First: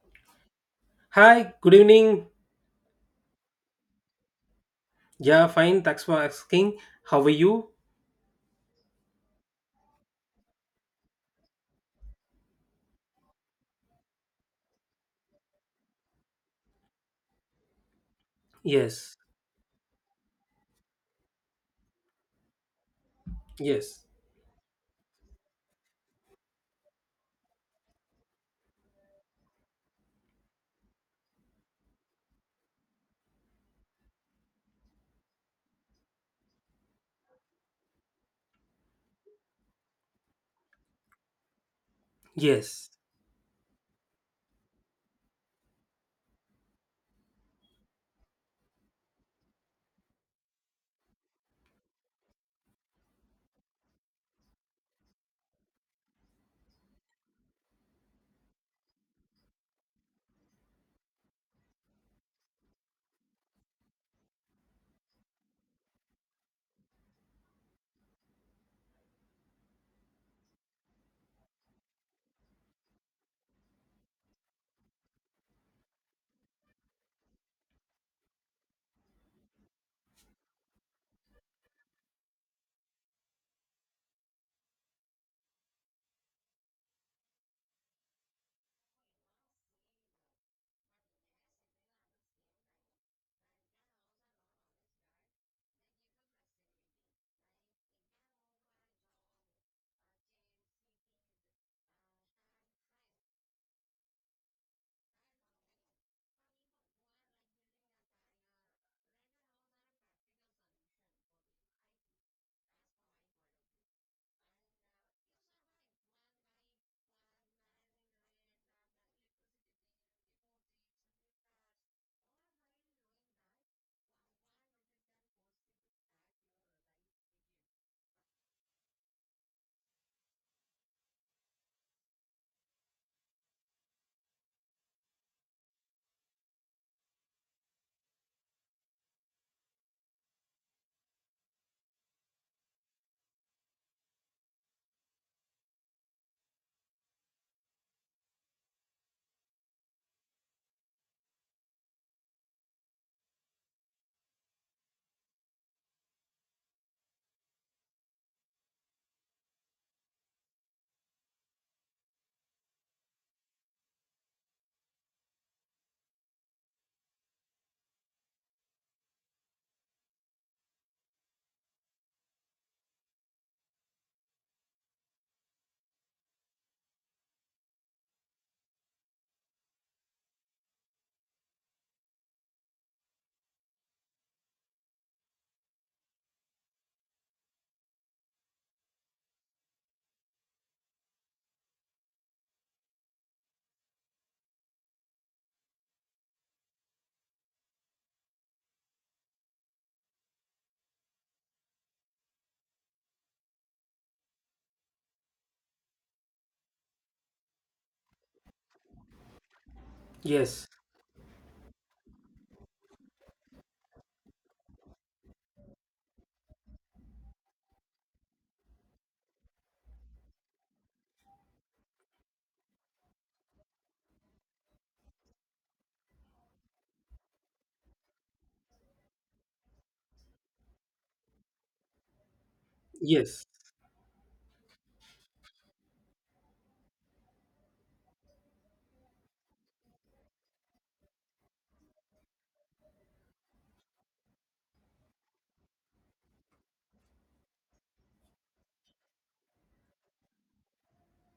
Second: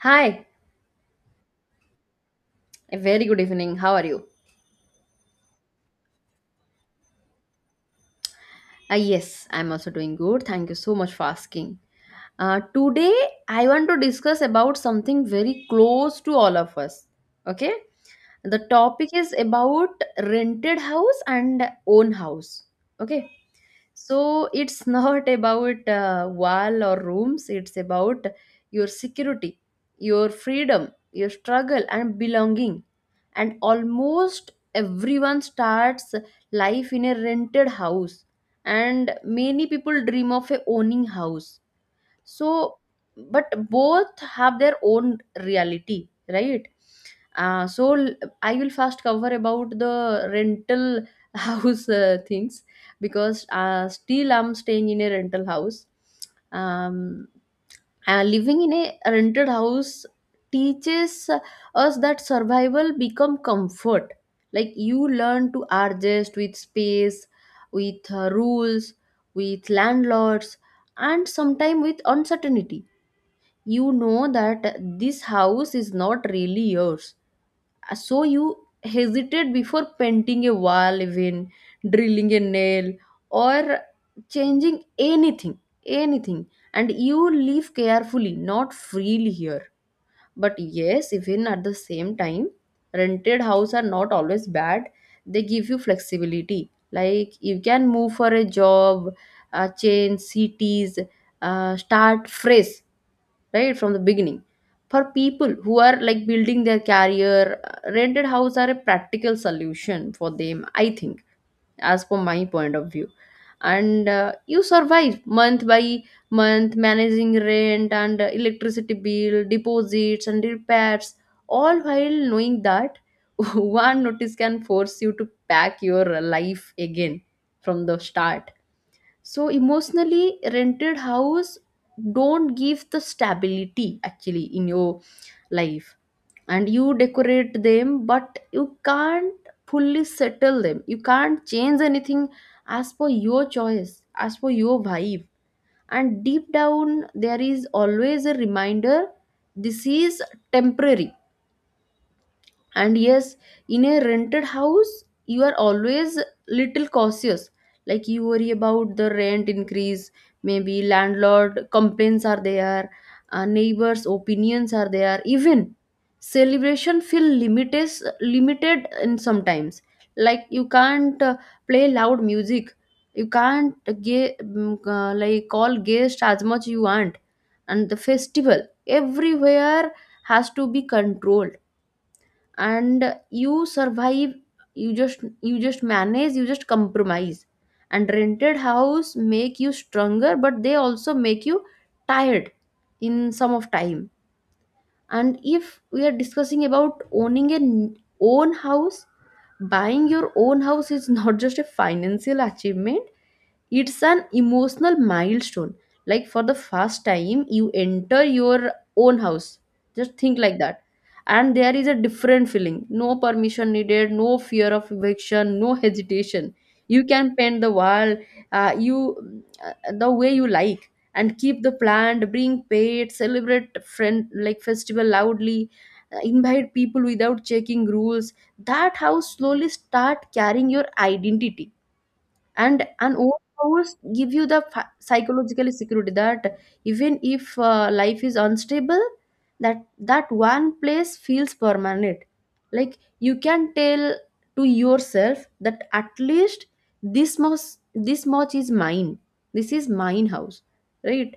Hi, Hi, good evening. a very good evening. How are you? Yeah, fine. Thanks for asking. How are you? Yes, I'm also doing good. Thank you so much for asking. Today, I want to discuss about something very close to all of us. Okay? The topic Yes, is about rented house and own house. Okay? yes, So it's not about wall or rooms, it's about your security, your freedom, your struggle, and belonging. And almost everyone starts life in a rented house, and many people dream of a owning house so yes, but both have their own reality, right? uh, so l- I will first cover about the rental house things because still I'm staying in a rental house. um, Living in a rented house teaches us that survival become comfort, like you learn to adjust with space, with rules, with landlords, and sometimes with uncertainty. You know that this house is not really yours. So you hesitate before painting a wall, even drilling a nail or changing anything anything. And you live carefully, not freely here. But yes, even at the same time, rented house are not always bad. They give you flexibility. Like you can move for a job, change cities, start fresh, right from the beginning. For people who are like building their career, rented house are a practical solution for them, I think, as per my point of view. And you survive month by month managing rent and electricity bill deposits and repairs, all while knowing that one notice can force you to pack your life again from the start. So emotionally, rented house don't give the stability actually in your life. And you decorate them, but you can't fully settle them, you can't change anything as per your choice, as per your vibe. And deep down there is always a reminder: this is temporary. And yes, in a rented house you are always little cautious. Like you worry about the rent increase, maybe landlord complaints are there, neighbors opinions are there, even celebration feel limited, limited in sometimes. Like you can't play loud music, you can't like call guests as much you want, and the festival everywhere has to be controlled. And you survive, you just manage, you just compromise. And rented house make you stronger, but they also make you tired in some of time. And if we are discussing about owning an own house, buying your own house is not just a financial achievement, it's an emotional milestone. Like for the first time you enter your own house, just think like yes, that. And there is a different feeling: no permission needed, no fear of eviction, no hesitation. You can paint the wall, you the way you like, and keep the plant, bring pets, celebrate friend like festival loudly, invite people without checking rules. That house slowly start carrying your identity. And an old yes, house give you the psychological security that even if life is unstable, that one place feels permanent. Like you can tell to yourself that at least this much, this much is mine, this is mine house, right?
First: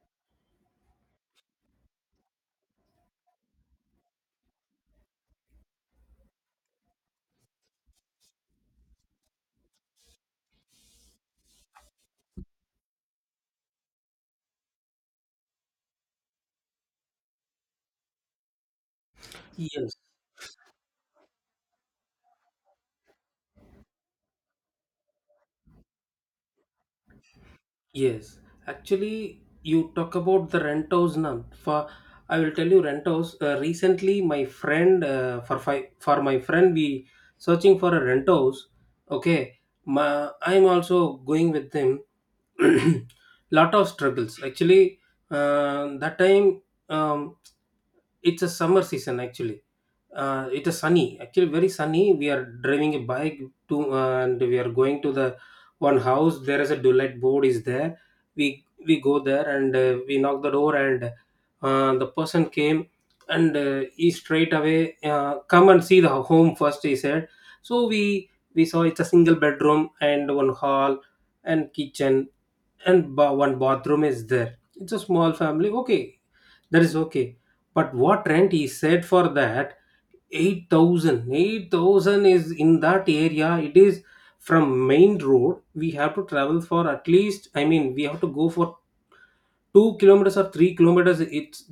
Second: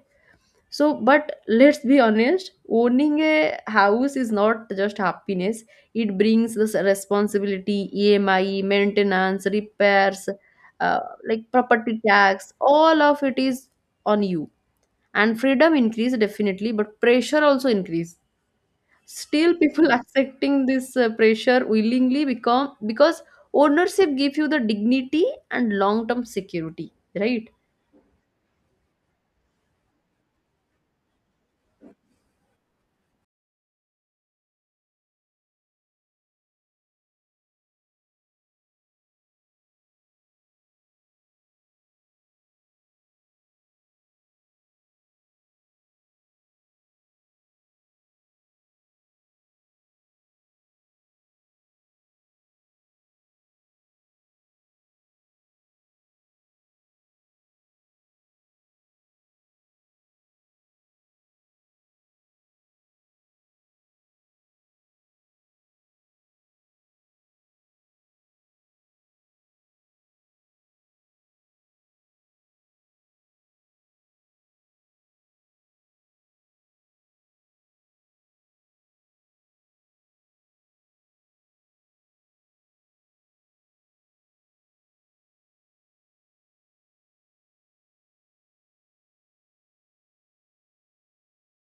So, but let's be honest, owning a house is not just happiness. It brings this responsibility, EMI, maintenance, repairs, uh, like property tax, all of it is on you. And freedom increase definitely, but pressure also increase. Still, people yes, accepting this pressure willingly become because ownership give you the dignity and long term security, right? yes. Actually, you talk about the rent house now. For I will tell you rent house. Recently, my friend for my friend we searching for a rent house. Okay, I'm also going with him. Lot of struggles actually. That time, um, it's a summer season actually. It is sunny, actually very sunny. We are driving a bike and we are going to the one house. There is a daylight board is there. We go there and we knock the door, and the person came, and he straight away come and see the home first, he said. So we saw it's a single bedroom and one hall and kitchen and one bathroom is there. It's a small family. Okay, that is okay. But what rent he said for that? 8,000, 8,000 is in that area. It is from main road we have to travel for at least, I mean we have to go for 2 kilometers or 3 kilometers. It's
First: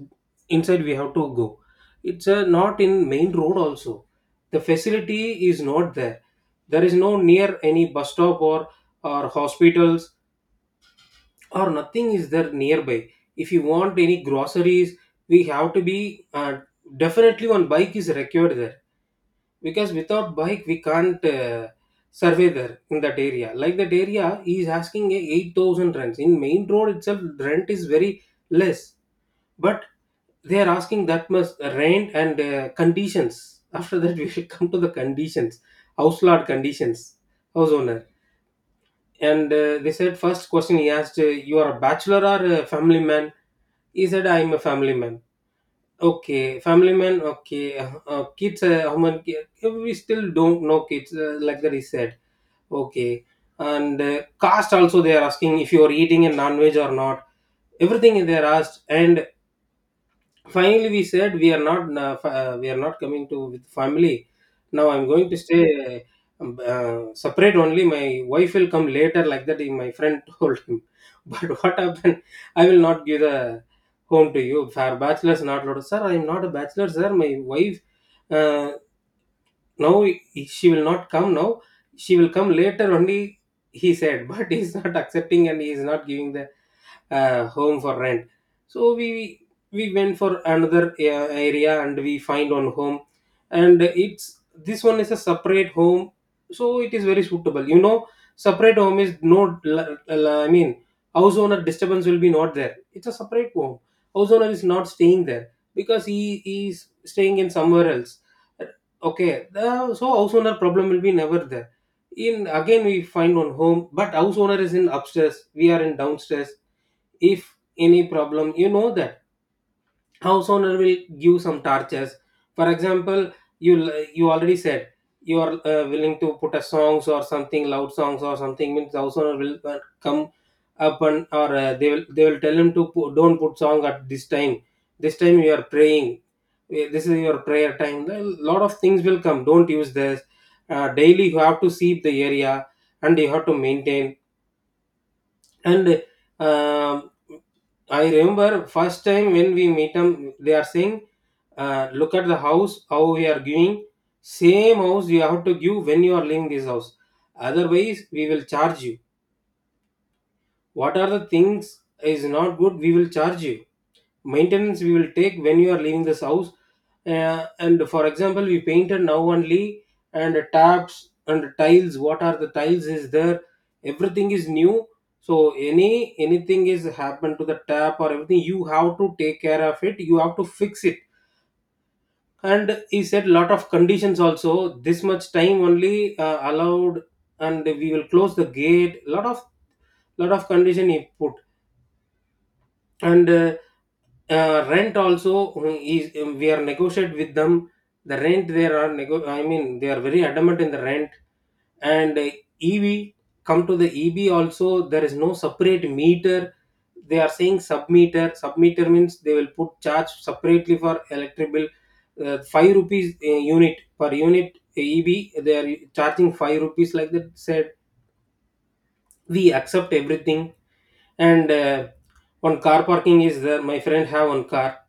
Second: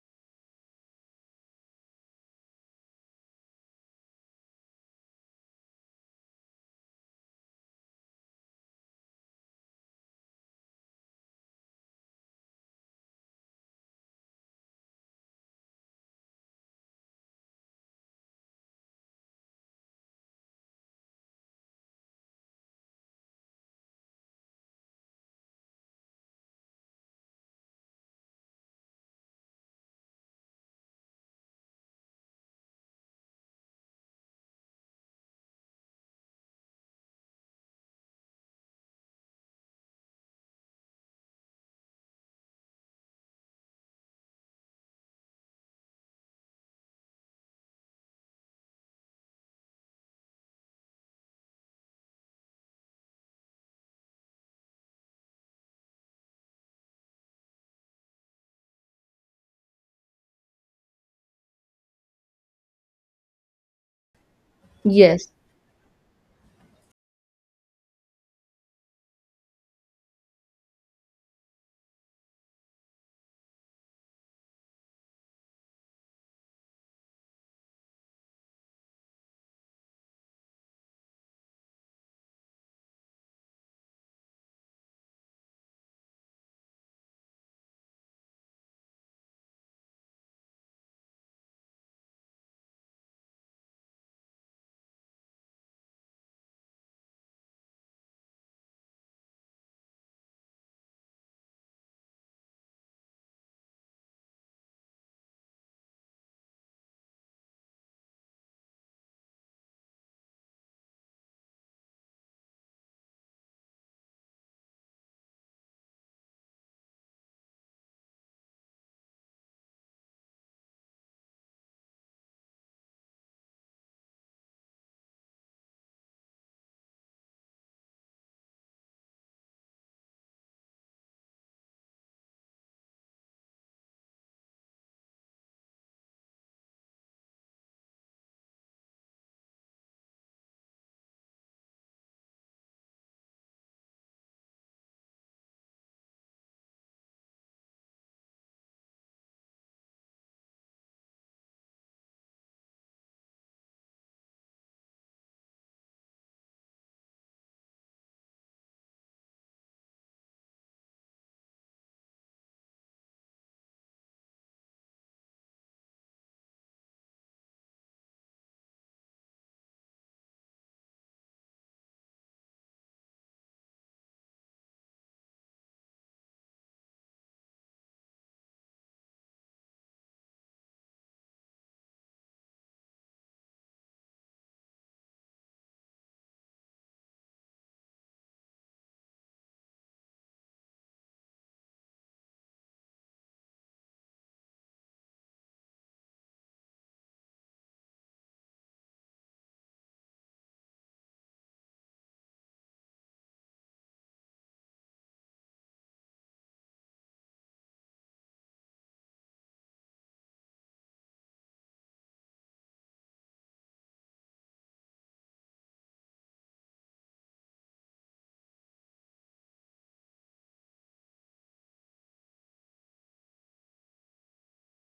inside we have to go. It's not in main road also. The facility is not there. There is no near any bus stop or hospitals, or nothing is there nearby. If you want any groceries, we have to be, definitely one bike is required there, because without bike we can't survey there in that area. Like that area, he is asking a 8,000 rents. In main road itself, rent is very less, but they are asking that much rent. And conditions, after that we should come to the conditions, house lord conditions, house owner. And they said, first question he asked, you are a bachelor or a family man? He said, I am a family man. Okay, family man. Okay, kids. How many? We still don't know kids. Like that, he said. Okay, and caste also they are asking, if you are eating a non-veg or not. Everything they are asked. And finally, we said we are not, we are not coming to with family. Now I'm Yes, going to stay separate only. My wife will come later, like that. My friend told him. But what happened? I will not give the home to you. For bachelors, not allowed. Sir, I am not a bachelor, sir. My wife, uh, now she will not come now. She will come later only, he said. But he's not accepting, and he is not giving the home for rent. So we went for another area, and we find one home. And it's, this one is a separate home, so it is very suitable, you know, separate home is no I mean, house owner disturbance will be not there. It's a separate home. House owner is not staying there, because he is staying in somewhere else. Okay, so house owner problem will be never there. In Again we find one home, but house owner is in upstairs, we are in downstairs. If any problem, you know that house owner will give some torches. For example, you you already said you are willing to put a songs or something, loud songs or something, means house owner will come up. And or they will tell him to put, don't put song at this time. This time you are praying. This is your prayer time. A lot of things will come, don't use this. Daily you have to sweep the area, and you have to maintain. And um, I remember first time when we meet them, they are saying, look at the house how we are giving, same house you have to give when you are leaving this house, otherwise we will charge you. What are the things is not good, we will charge you. Maintenance we will take when you are leaving this house. And for example, we painted now only, and taps and tiles, what are the tiles is there, everything is new. So anything is happened to the tap or everything, you have to take care of it, you have to fix it. And he said lot of conditions also, this much time only allowed, and we will close the gate. Lot of, condition he put. And rent also is, we are negotiate with them. The rent, there are I mean, they are very adamant in the rent. And ev come to the eb also, there is no separate meter. They are saying Submeter means they will put charge separately for electric bill. 5 rupees, unit per unit eb they are charging 5 rupees, like that said. We accept everything. And one car parking is there, my friend have one car.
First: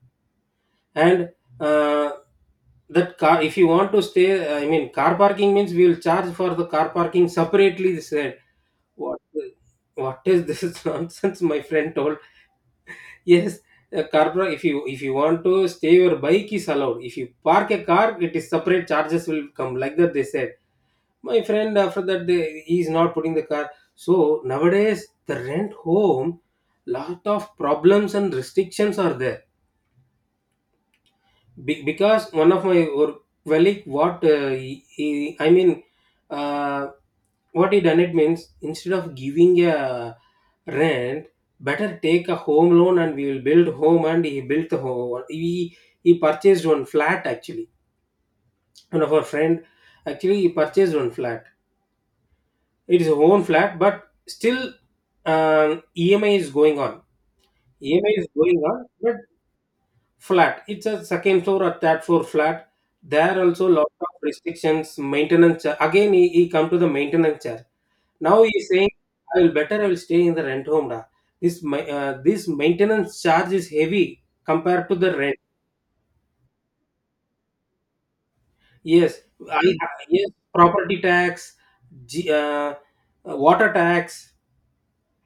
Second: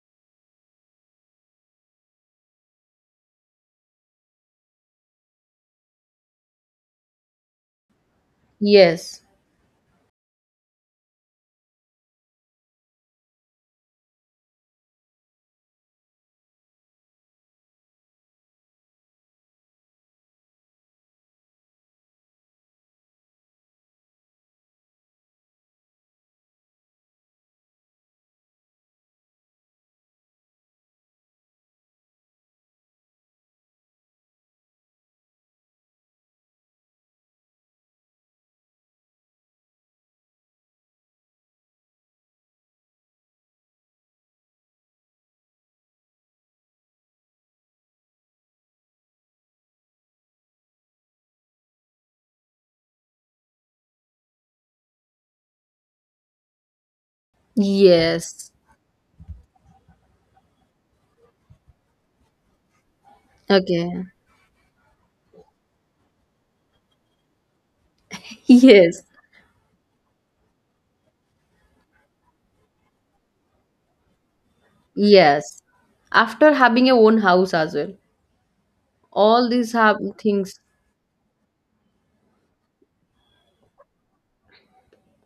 And uh, that car, if you want to stay, I mean car parking means, we will charge for the car parking separately, they said. What, yes, is this nonsense, my friend told. Yes, a carburetor. If you want to stay, your bike is allowed. If you park a car, it is separate charges will come. Like that, they said. My friend, after that, he is not putting the car. So nowadays, the rent home, lot of problems and restrictions are there. Because one of my work colleague, what I mean, uh, what he done, it means, instead of giving a rent, better take a home loan and we will build home. And he built the home. He purchased one flat actually. One of our friend, actually he purchased one flat. It is a own flat, but still, EMI is going on. EMI is yes. going on. But flat, it's a second floor or third floor flat, there also lot Okay. of restrictions, maintenance again, he come to the maintenance charge. Now he's saying, Yes, I will, better I will stay in the rent home, da. This this maintenance charge is heavy compared to the rent. yes. After having a own house as well, Yes. all I, these have yes, things. property tax, G, uh, water tax,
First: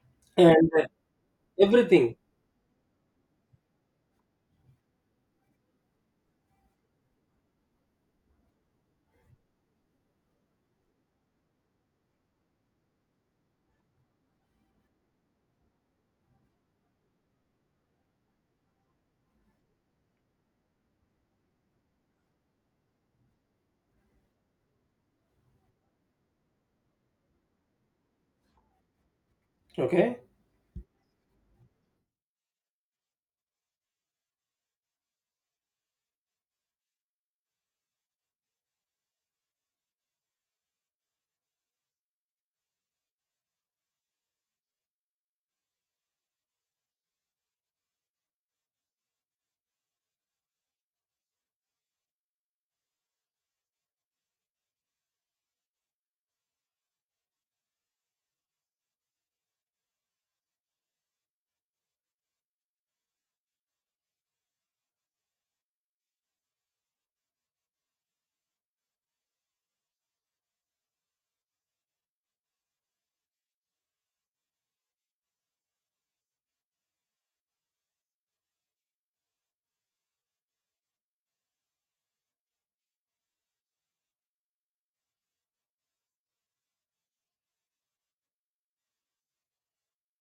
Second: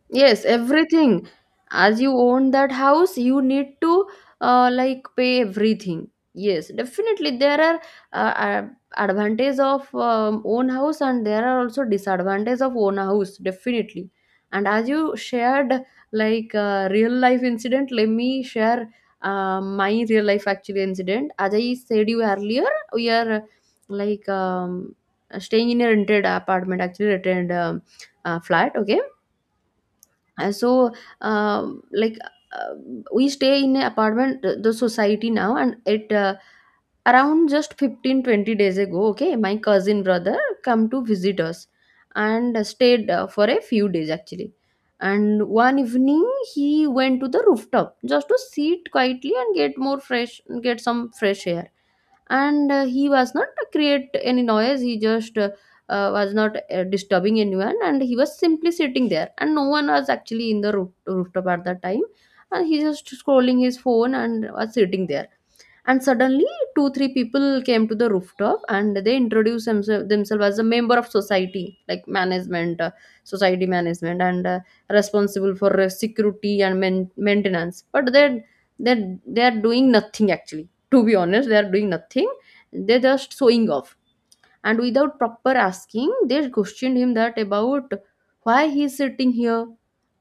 Yes, and everything. As you everything. own that house, you need to like pay everything. Yes, definitely there are advantage of own house and there are also disadvantage of own house definitely. And as you shared like real life incident, let me share my real life actually incident. As I said you earlier, we are like staying in a rented apartment, actually rented flat. Okay. Okay. So, um, like uh, we stay in an apartment, the society now, and it around just 15, 20 days ago, okay, my cousin brother come to visit us and stayed for a few days actually. And one evening he went to the rooftop just to sit quietly and get more fresh, get some fresh air. And he was not create any noise, he just was not disturbing anyone, and he was simply sitting there, and no one was actually in the roof, rooftop at that time. And he just scrolling his phone and was sitting there. And suddenly 2, 3 people came to the rooftop, and they introduced themselves as a member of society, like management, society management, and responsible for security and maintenance, but they they are doing nothing actually, to be honest, they are doing nothing, they're just showing off. And without proper asking, they questioned him that about why he is sitting here,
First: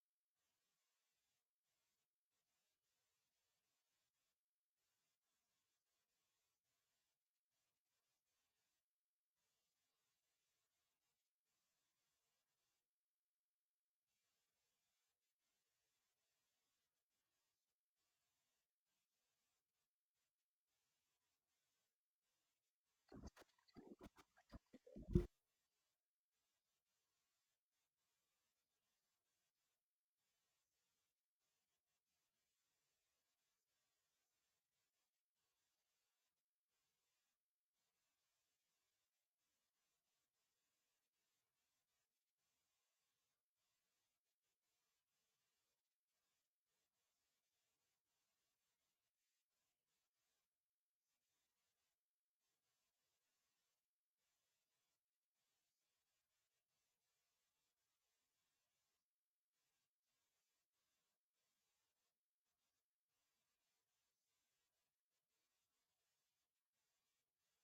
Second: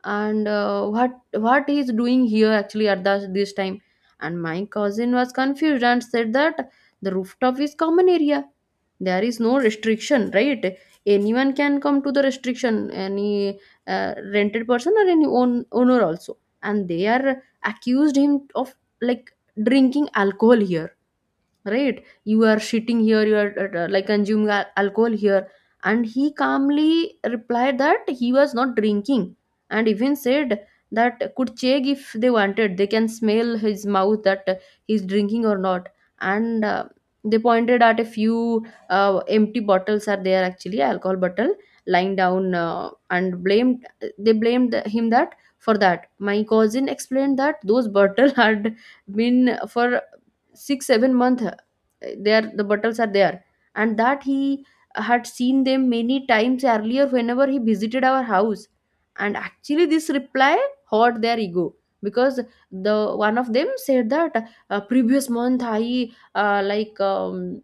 and what he is doing here actually at the, this time. And my cousin was confused and said that the rooftop is common area, there is no restriction, right? Anyone can come to the restriction, any rented person or any own, owner also. And they are accused him of like drinking alcohol here, right? You are shitting here, you are like consuming al- alcohol here. And he calmly replied that he was not drinking, and even said that could check if they wanted, they can smell his mouth that he's drinking or not. And they pointed at a few empty bottles are there, actually alcohol bottle lying down, and blamed, they blamed him that for that. My cousin explained that those bottles had been for 6, 7 month, they are the bottles are there, and that he had seen them many times earlier whenever he visited our house. And actually this reply hurt their ego, because the one of them said that previous month I uh, like um,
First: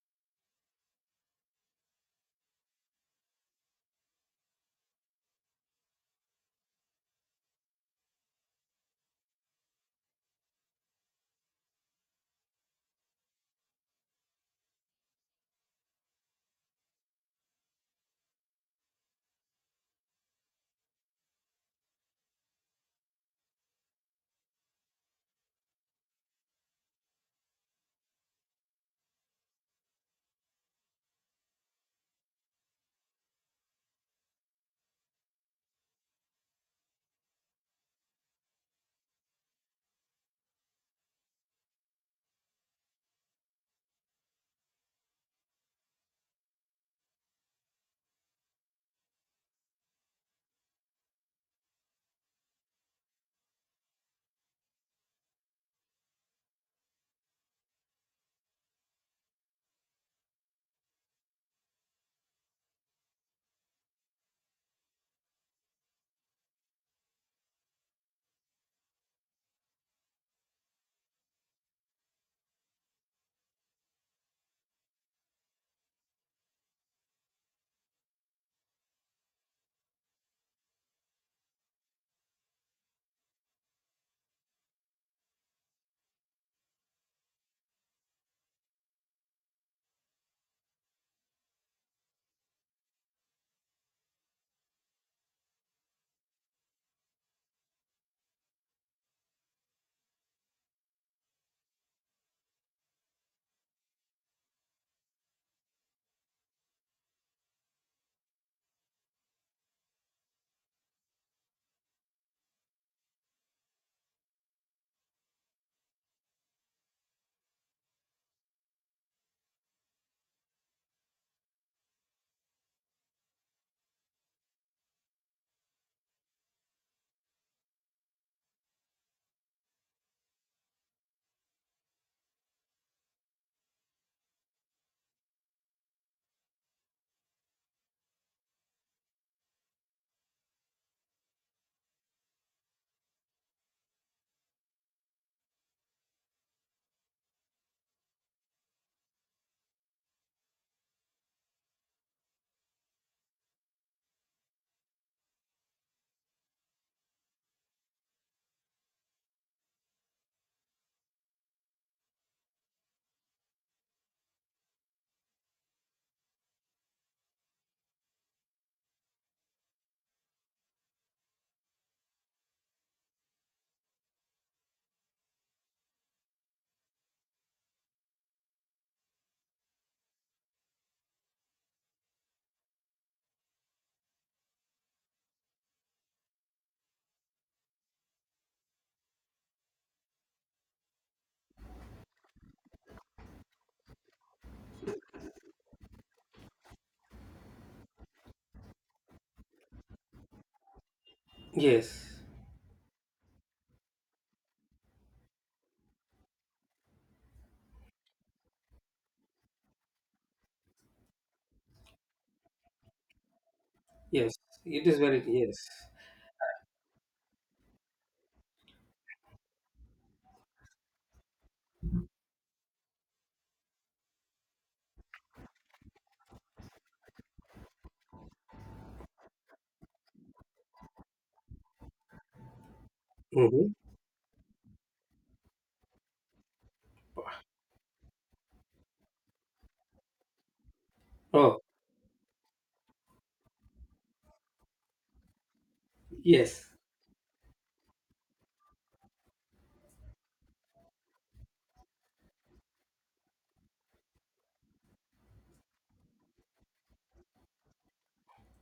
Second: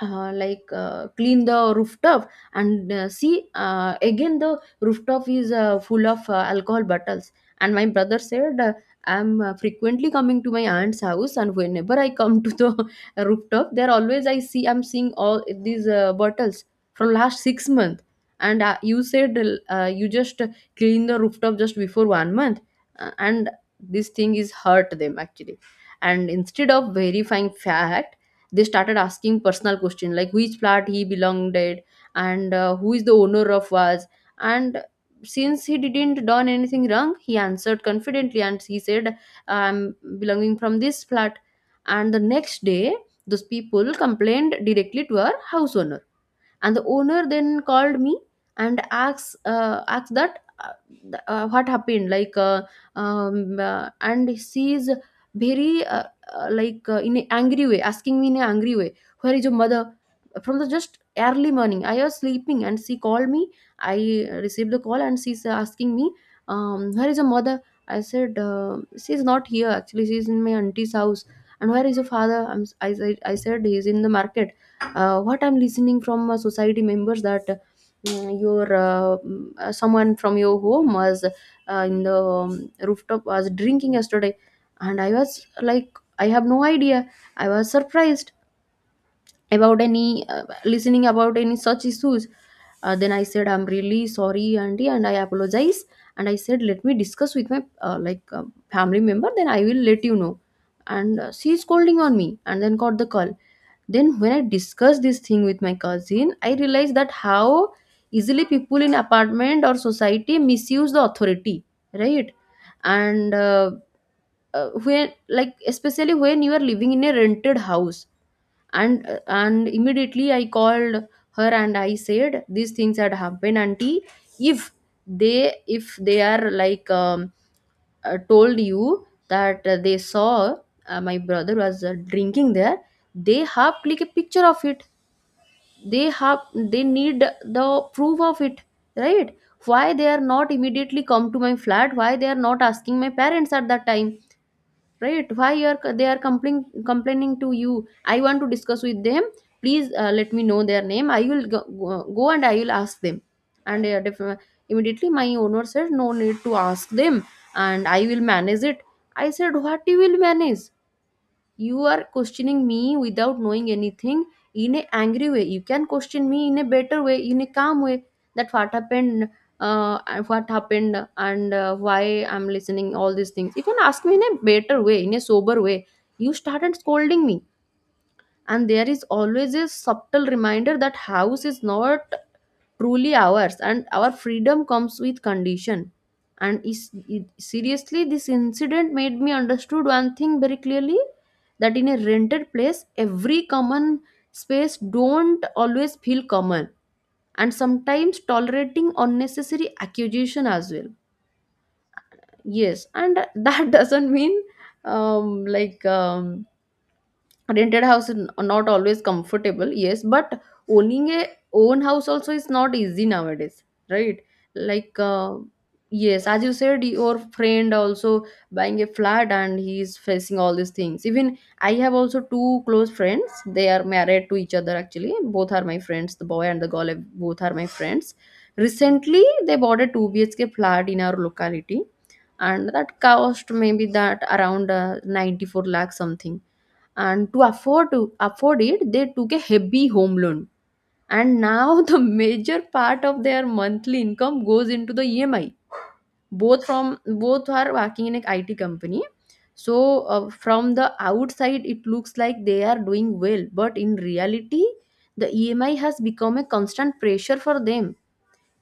clean the rooftop, and see again the rooftop is full of alcohol bottles. And my brother said, I'm frequently coming to my aunt's house, and whenever I come to the rooftop, there always I see, I'm seeing all these bottles from last 6 months. And you said you just clean the rooftop just before 1 month. And this thing is hurt them actually. And instead of verifying fact, they started asking personal questions, like which flat he belonged at, and who is the owner of was. And since he didn't done anything wrong, he answered confidently, and he said, I'm belonging from this flat. And the next day those people complained directly to our house owner, and the owner then called me and asked, asked that what happened, like, and she is very in an angry way, asking me in an angry way, where is your mother? From the just early morning I was sleeping and she called me. I received the call and she's asking me, where is your mother? I said, she's not here actually, she's in my auntie's house. And where is your father? I'm, s- I am I said he's in the market. What I'm listening from society members that your someone from your home was in the rooftop was drinking yesterday. And I was like, I have no idea, I was surprised about any listening about any such issues. Then I said, I'm really sorry auntie, and I apologize. And I said, let me discuss with my family member, then I will let you know. And she is scolding on me, and then got the call. Then when I discussed this thing with my cousin, I realized that how easily people in apartment or society misuse the authority, right? And When, like, especially when you are living in a rented house, and immediately I called her and I said, these things had happened, auntie. If they if they are like told you that they saw my brother was drinking there, they have click a picture of it, they need the proof of it, right? Why they are not immediately come to my flat? Why they are not asking my parents at that time? Right? why you are They are complaining, complaining to you. I want to discuss with them. Please, let me know their name. I will go and I will ask them. And immediately my owner said, no need to ask them, and I will manage it. I said, what you will manage? You are questioning me without knowing anything. In a angry way you can question me, in a better way, in a calm way, that what happened. And what happened, and why I'm listening all these things? You can ask me in a better way, in a sober way. You started scolding me. And there is always a subtle reminder that house is not truly ours, and our freedom comes with condition. And is it, seriously, this incident made me understood one thing very clearly, that in a rented place every common space don't always feel common, and sometimes tolerating unnecessary accusation as well. Yes. Yes, and that doesn't mean um like um rented house is not always comfortable, yes, but owning a own house also is not easy nowadays, right? Yes, it like is very, uh, yes. yes, as you said, your friend also buying a flat and he is facing all these things. Even I have also two close friends, they are married to each other, actually both are my friends, the boy and the girl, both are my friends. Recently they bought a 2 BHK flat in our locality, and that cost Mhm. maybe that around 94 lakh something. And to afford it, they took a heavy home loan, and Oh, now the major part of their monthly income goes into the EMI. Yes. Both are working in an IT company. So from the outside it looks like they are doing well, but in reality the EMI has become a constant pressure for them.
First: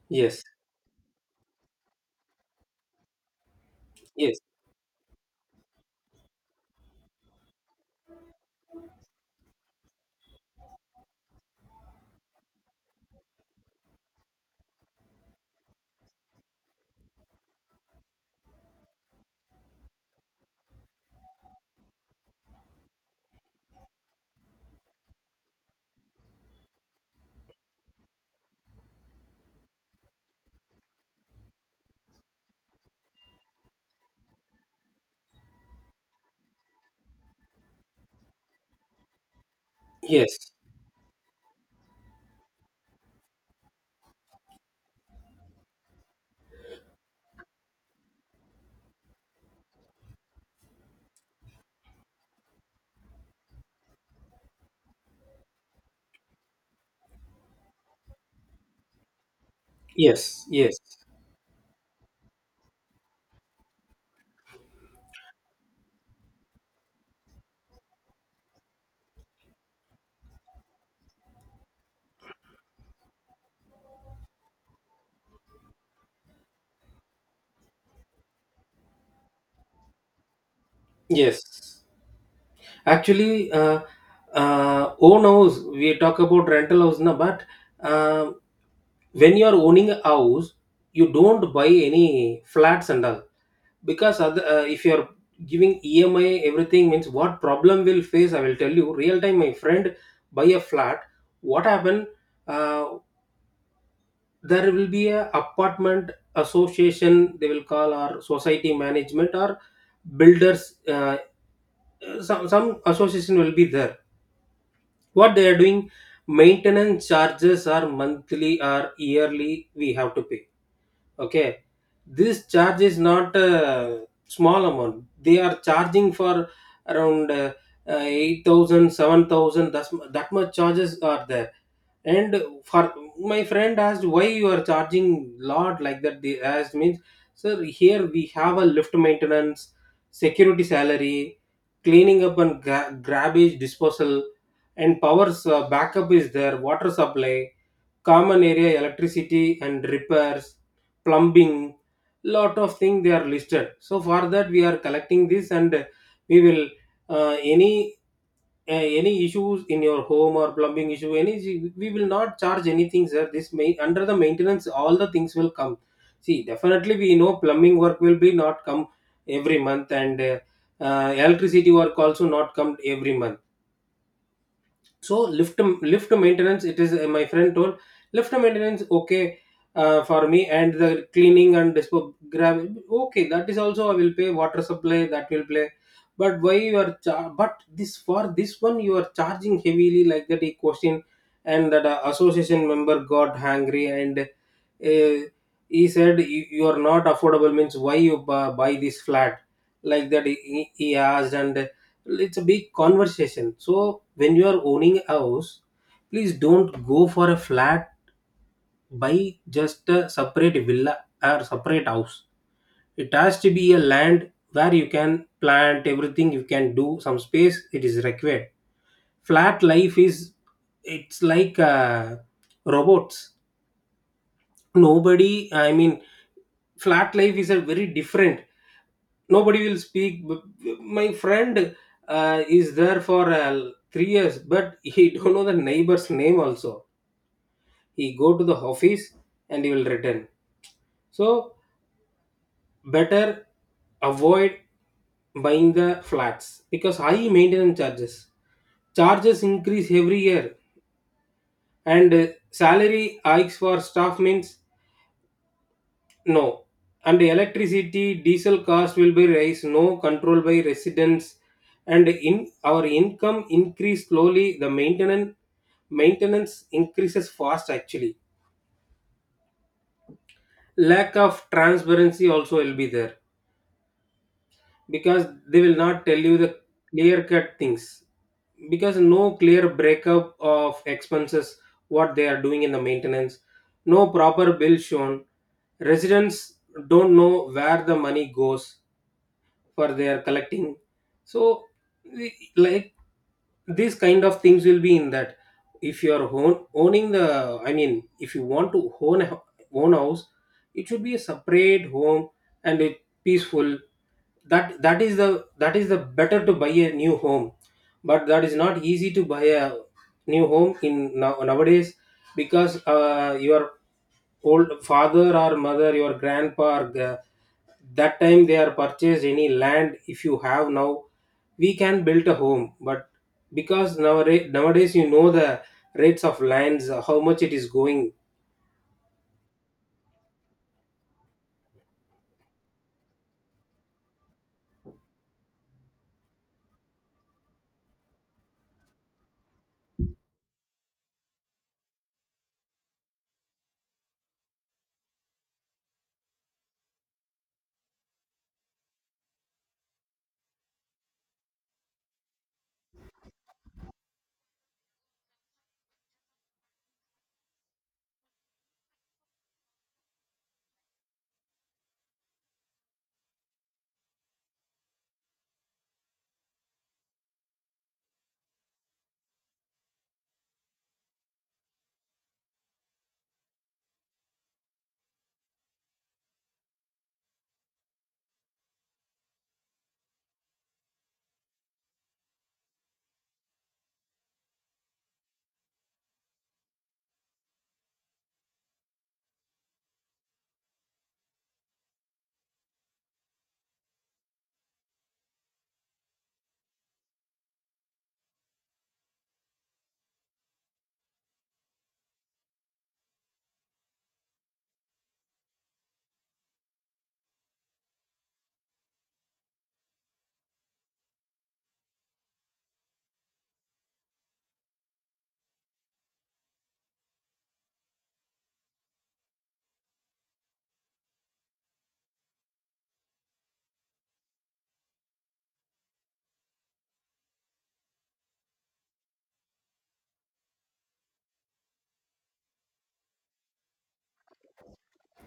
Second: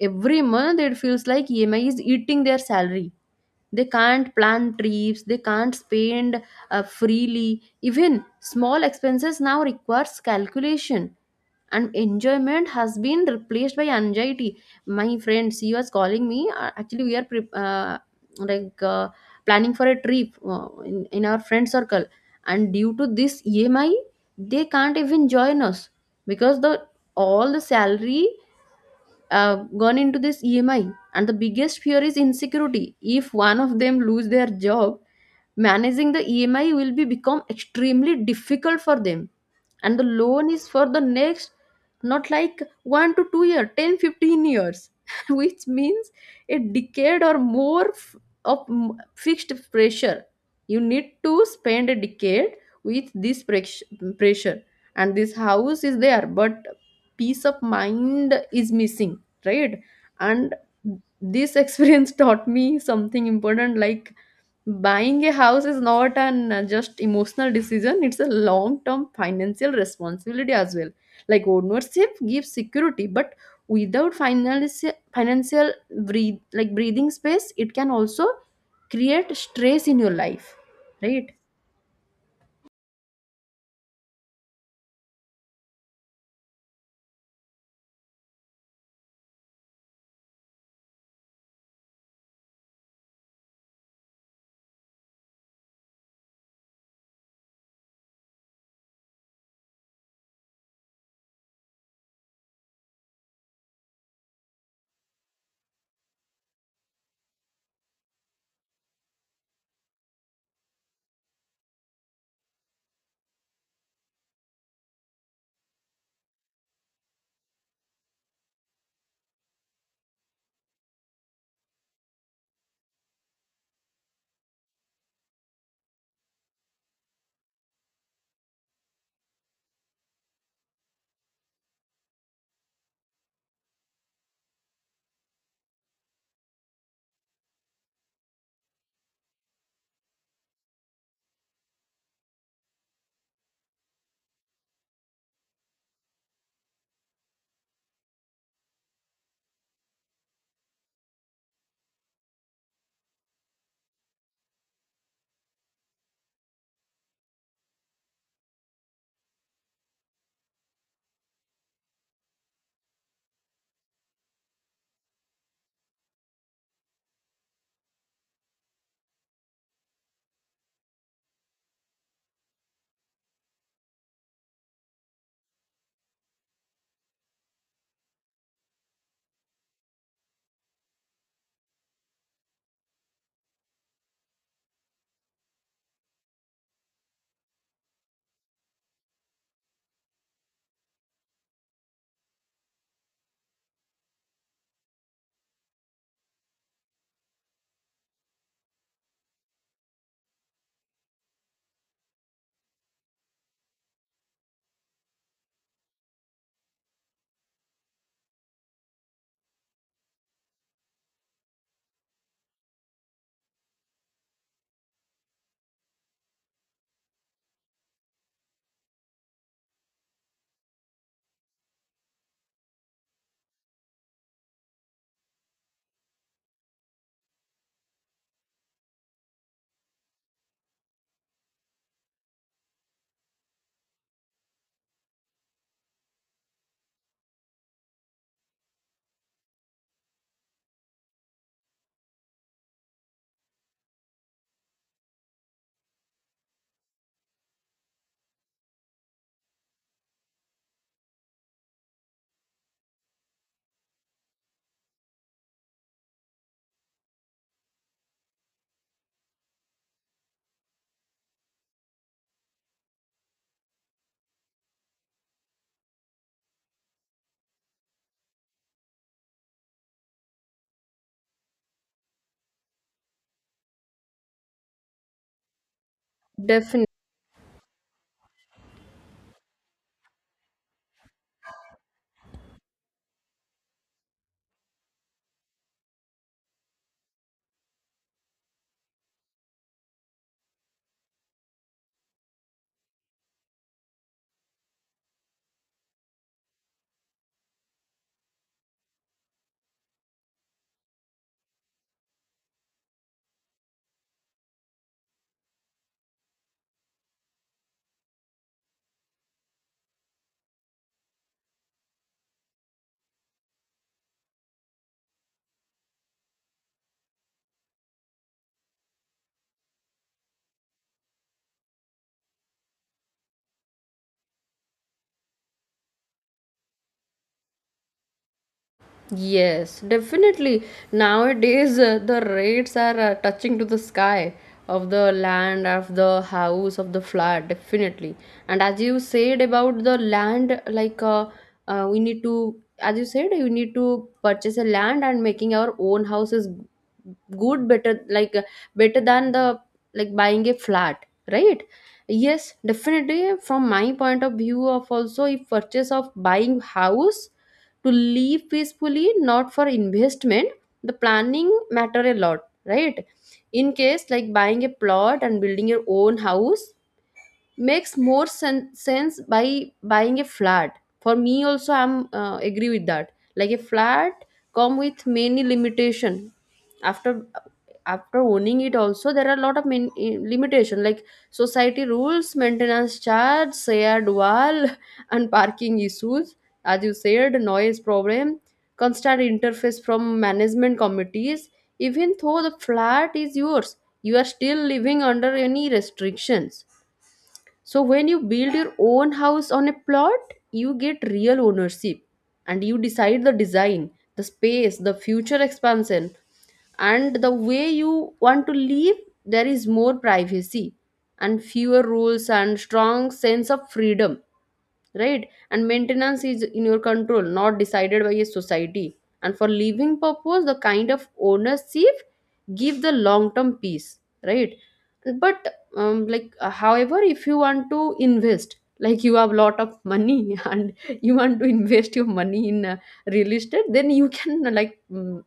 Every Yes, month it feels like EMI is eating their salary. They can't yes, plan trips, they can't spend freely. Even small expenses now requires calculation, and enjoyment has been replaced by anxiety. My friend, she was calling me. Actually we are like uh, planning for a trip in our friend circle, and due to this EMI they can't even join us, because the all the salary gone into this EMI. And the biggest fear is insecurity. If one of them lose their job, managing the EMI will be become extremely difficult for them, and the loan yes. is for the next, not like 1 to 2 year, 10, 15 years, which means a decade or more fixed pressure. You need to spend a decade with this pressure, and this house is there, but peace of mind is missing, right? Yes, And yes, this experience taught me something important, like buying a house is not an just emotional decision, it's a long term financial responsibility as well. Like ownership gives security, but without financial breathe like breathing space, it can also create stress in your life, right? yes. Actually, own house, we talk about rental house now, but uh, when you are owning a house, you don't buy any flats and all. Because other, if you are giving EMI, everything means, what problem will face, I will tell you. Real time, my friend, buy a flat. What happen? Uh, there will be a apartment association. They will call our society management or builders, some association will be there. What they are doing, maintenance charges are monthly or yearly, we have to pay. Okay, this charge is not a small amount. They are charging for around 8,000. that's, that much charges are there. And for, my friend asked, why you are charging lot, like that they asked, means, sir, here we have a lift maintenance, security salary, cleaning up and garbage disposal, and power's backup is there, water supply, common area electricity and repairs, plumbing, lot of things they are listed. So for that, we are collecting this, and we will, uh, any any issues in your home, or plumbing issue, any, we will not charge anything, sir. This may under the maintenance, all the things will come. See, definitely we know plumbing work will be not come every month, and electricity work also not come every month. So lift, maintenance, it is, my friend told, lift maintenance okay, for me, and the cleaning and dispo grab, okay, that is also I will pay, water supply, that will play, but why you are but this for this one you are charging heavily, like that he question. And that association member got angry, and he said, you are not affordable, means why you buy this flat, like that he asked. And it's a big conversation. So when you are owning a house, please don't go for a flat. Buy just a separate villa, or separate house. It has to be a land, where you can plant everything, you can do some space, it is required. Flat life is, it's like robots, nobody, I mean, flat life is a very different, nobody will speak my friend is there for 3 years, but he don't know the neighbor's name also. He go to the office, and he will return. So better avoid buying the flats, because high maintenance charges, increase every year. And salary hikes for staff means, no. And electricity, diesel cost will be raised, no control by residents, and in our income increase slowly. The maintenance increases fast actually. Lack of transparency also will be there, because they will not tell you the clear cut things, because no clear breakup of expenses, what they are doing in the maintenance, no proper bill shown, residents don't know where the money goes, for their collecting. So like, these kind of things will be in that. If you are owning the, I mean, if you want to own a own house, it should be a separate home, and it peaceful. That is the better, to buy a new home. But that is not easy to buy a new home in nowadays, because your old father or mother, your grandpa or that time they are purchased any land, if you have now, we can build a home. But because nowadays, you know the rates of lands, how much it is going. Yes, definitely. Nowadays, the rates are touching to the sky of the land, of the house, of the flat, definitely. And as you said about the land, like we need to, as you said, you need to purchase a land and making our own house is good, better, better than the like buying a flat, right? Yes, definitely. From my point of view, of also if purchase of buying house to live peacefully, not for investment, the planning matter a lot, right? In case like buying a plot and building your own house makes more sense by buying a flat. For me also I'm agree with that. Like a flat come with many limitation. after After owning it also, there are a lot of limitation, like society rules, maintenance charge, shared wall, and parking issues, as you said, noise problem, constant interface from management committees. Even though the flat is yours, you are still living under any restrictions. So when you build your own house on a plot, you get real ownership, and you decide the design, the space, the future expansion, and the way you want to live. There is more privacy and fewer rules and strong sense of freedom, right? And maintenance is in your control, not decided by a society. And for living purpose, the kind of ownership give the long term peace, right? But however, if you want to invest, like you have a lot of money and you want to invest your money in real estate, then you can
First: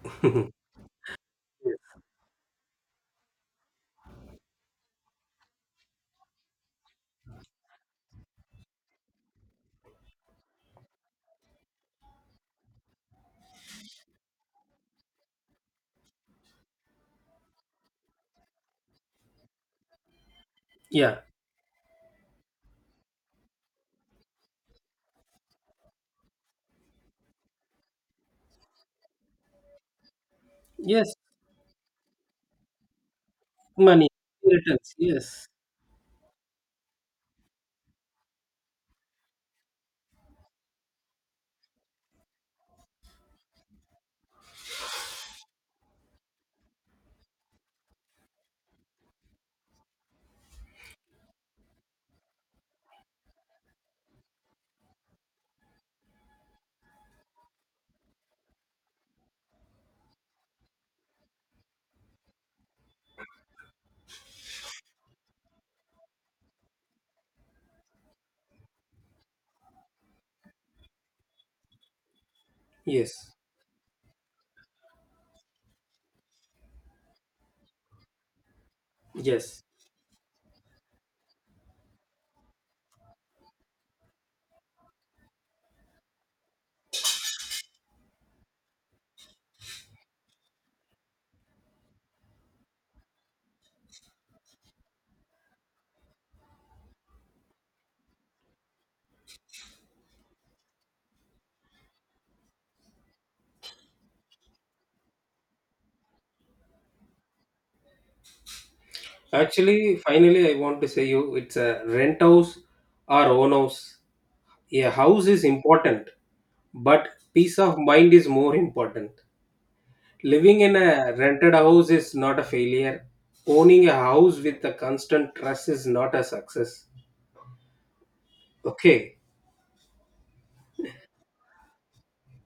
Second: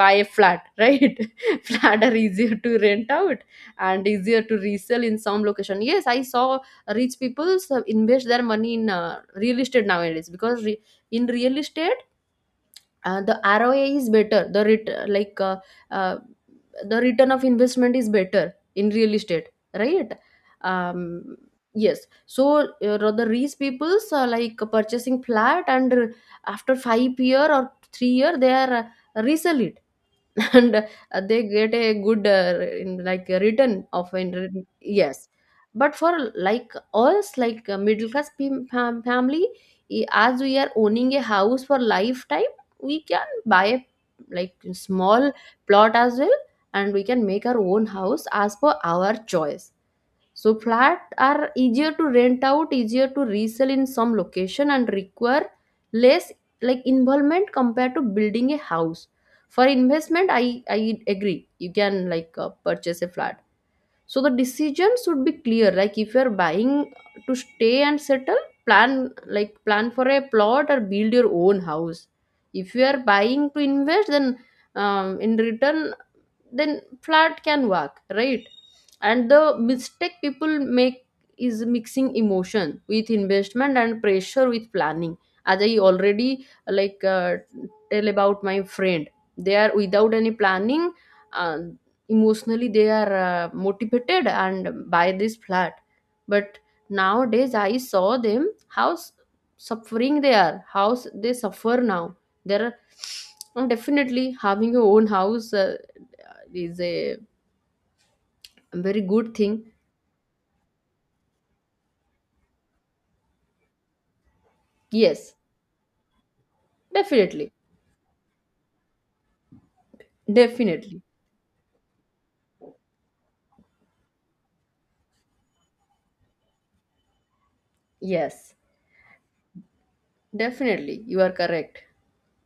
buy a flat, right? Flat are easier to rent out and easier to resell in some location. Yes, I saw rich people invest their money in real estate nowadays, because in real estate the ROI is better. The uh, the return of investment is better in real estate, right? Yeah. um yes. So the rich people's are like purchasing flat and after 5 year or 3-year they are resell it and Yes. They get a good in like a return Money. of in return. Returns, Yes. yes. But for, like, us, like middle class family, as we are owning a house for lifetime, we can buy a like small plot as well, and we can make our own house as per our choice. So flat are easier to rent out, easier to resell in some location, and require less like involvement compared to building a house. For investment, I agree, you can like purchase a flat. So the decision should be clear. Like if you're buying to stay and settle, plan, like, plan for a plot or build your own house. If you are Yes. buying to invest, then in return, then flat can work, right? And the Yes. mistake people make is mixing emotion with investment and pressure with planning. As I already, like tell about my friend, they are without any planning, uh, emotionally they are motivated and buy this flat. But nowadays I saw them, how suffering they are, how they suffer now, they are definitely having your own house is a very good thing. Actually finally, I want to say you, it's a rent house or own house, a house Yes, is important. But definitely. peace of mind is more important. Living in Definitely. a rented house is not a failure. Owning a house with a constant stress is not a success. Yes. Okay. Definitely, you are correct.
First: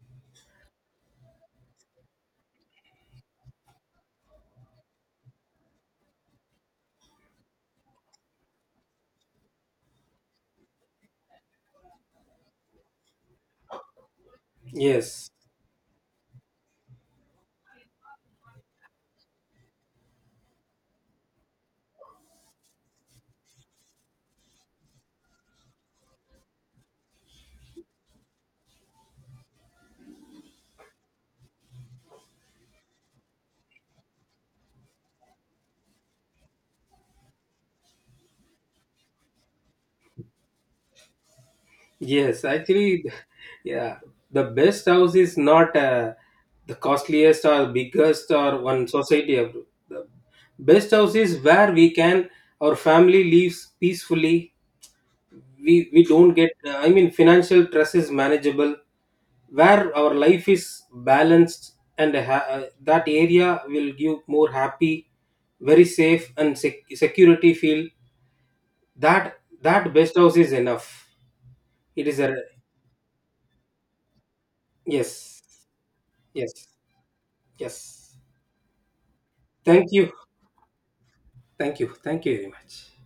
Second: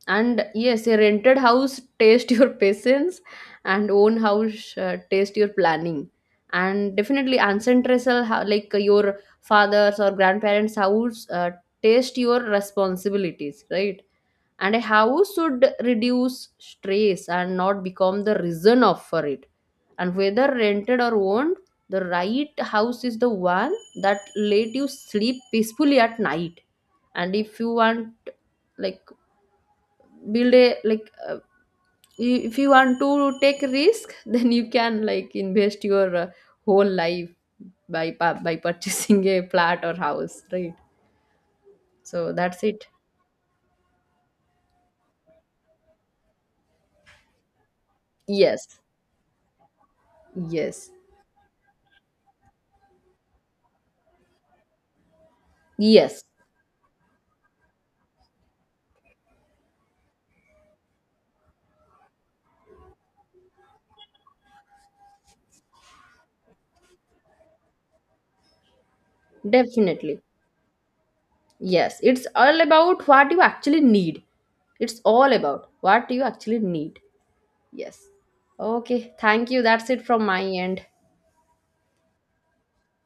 And yes, a rented house test your patience, and own house test your planning. And definitely, ancestral your father's or grandparents' house test your responsibilities, right? And a Yes. house should reduce stress and not become the reason of for it. And whether rented or owned, the right house is the one that let you sleep peacefully at night. And if you want, like, build a if you want to take risk, then you can like invest your whole life by purchasing a flat or house, right? So Yes. that's it. Actually, yeah. The best house is not the costliest or biggest or Yes, one society. The yes, best house is where we can, our family lives peacefully, we yes. don't get, I mean financial stress is manageable, where our life is balanced, and that area will give more happy, very safe and security feel. That that best Definitely. house is enough. Yes, It is it's a, all about what you actually need. It's all yes. about what you actually Yes. need. Yes. Yes. Okay, thank you, that's Thank it you. from my end. Thank you, thank you very much.